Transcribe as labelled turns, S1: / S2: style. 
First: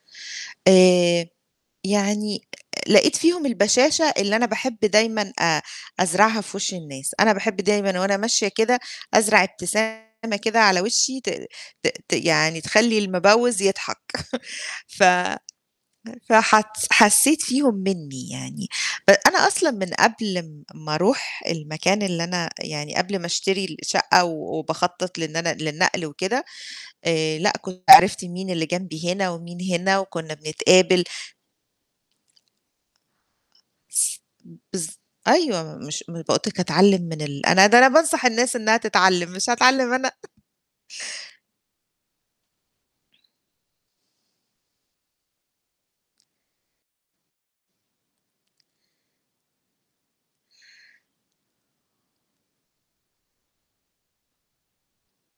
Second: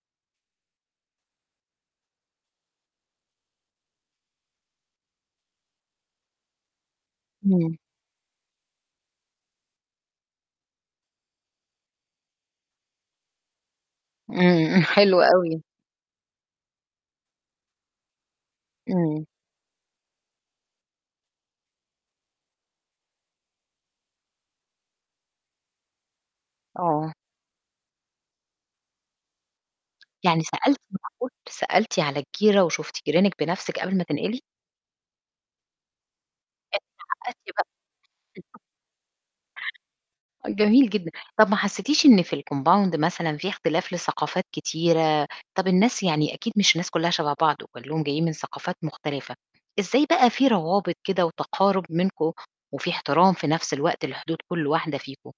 S1: آآ، يعني آآ، لقيت فيهم البَشاشة اللي أنا باحب دايمًا آآ أزرعها في وِش الناس. أنا باحب
S2: إمم.
S1: دايمًا وأنا ماشية كده أزرع ابتسامة كده على وِشّي ت ت ت يعني تخلّي المِبوِّز يضحك.
S2: إمم،
S1: ف
S2: حلو أوي.
S1: [unintelligible] فحتس حسّيت فيهم منّي يعني، أ
S2: إمم.
S1: أنا أصلًا من قبل م ما أروح المكان اللي أنا يعني قبل ما أشتري الشقّة و وباخطّط لنن للنقل وكده
S2: آه.
S1: آآ، لأ، كنت عرفت مين اللي جنبي هنا ومين هنا وكُنّا
S2: يعني سألتِ
S1: بنتقابل.
S2: معقول؟ سألتِ على الجِيرة، وشُفتِ جيرانِك بنَفْسِك قبل ما تنقلي؟
S1: بالض أيوه، م مش م فقُلت لِك أتعلِّم من ال
S2: اتعقّدتي بقى.
S1: أنا ده أنا بانصح الناس إنّها تتعلِّم، مش هاتعلِّم أنا!
S2: [unintelligible] أ جميل جدًا. طَب ما حسّيتيش إن في الcompound مثلًا في اختلاف لثقافات كتيرة، طَب الناس، يعني أكيد مش الناس كُلّها شَبَه بعض، وكلّهم جايين من ثقافات مختلفة، إزاي بقى في روابط كده وتقارب منكم وفي احترام في نَفْس الوقت لحدود كل واحدة فيكم؟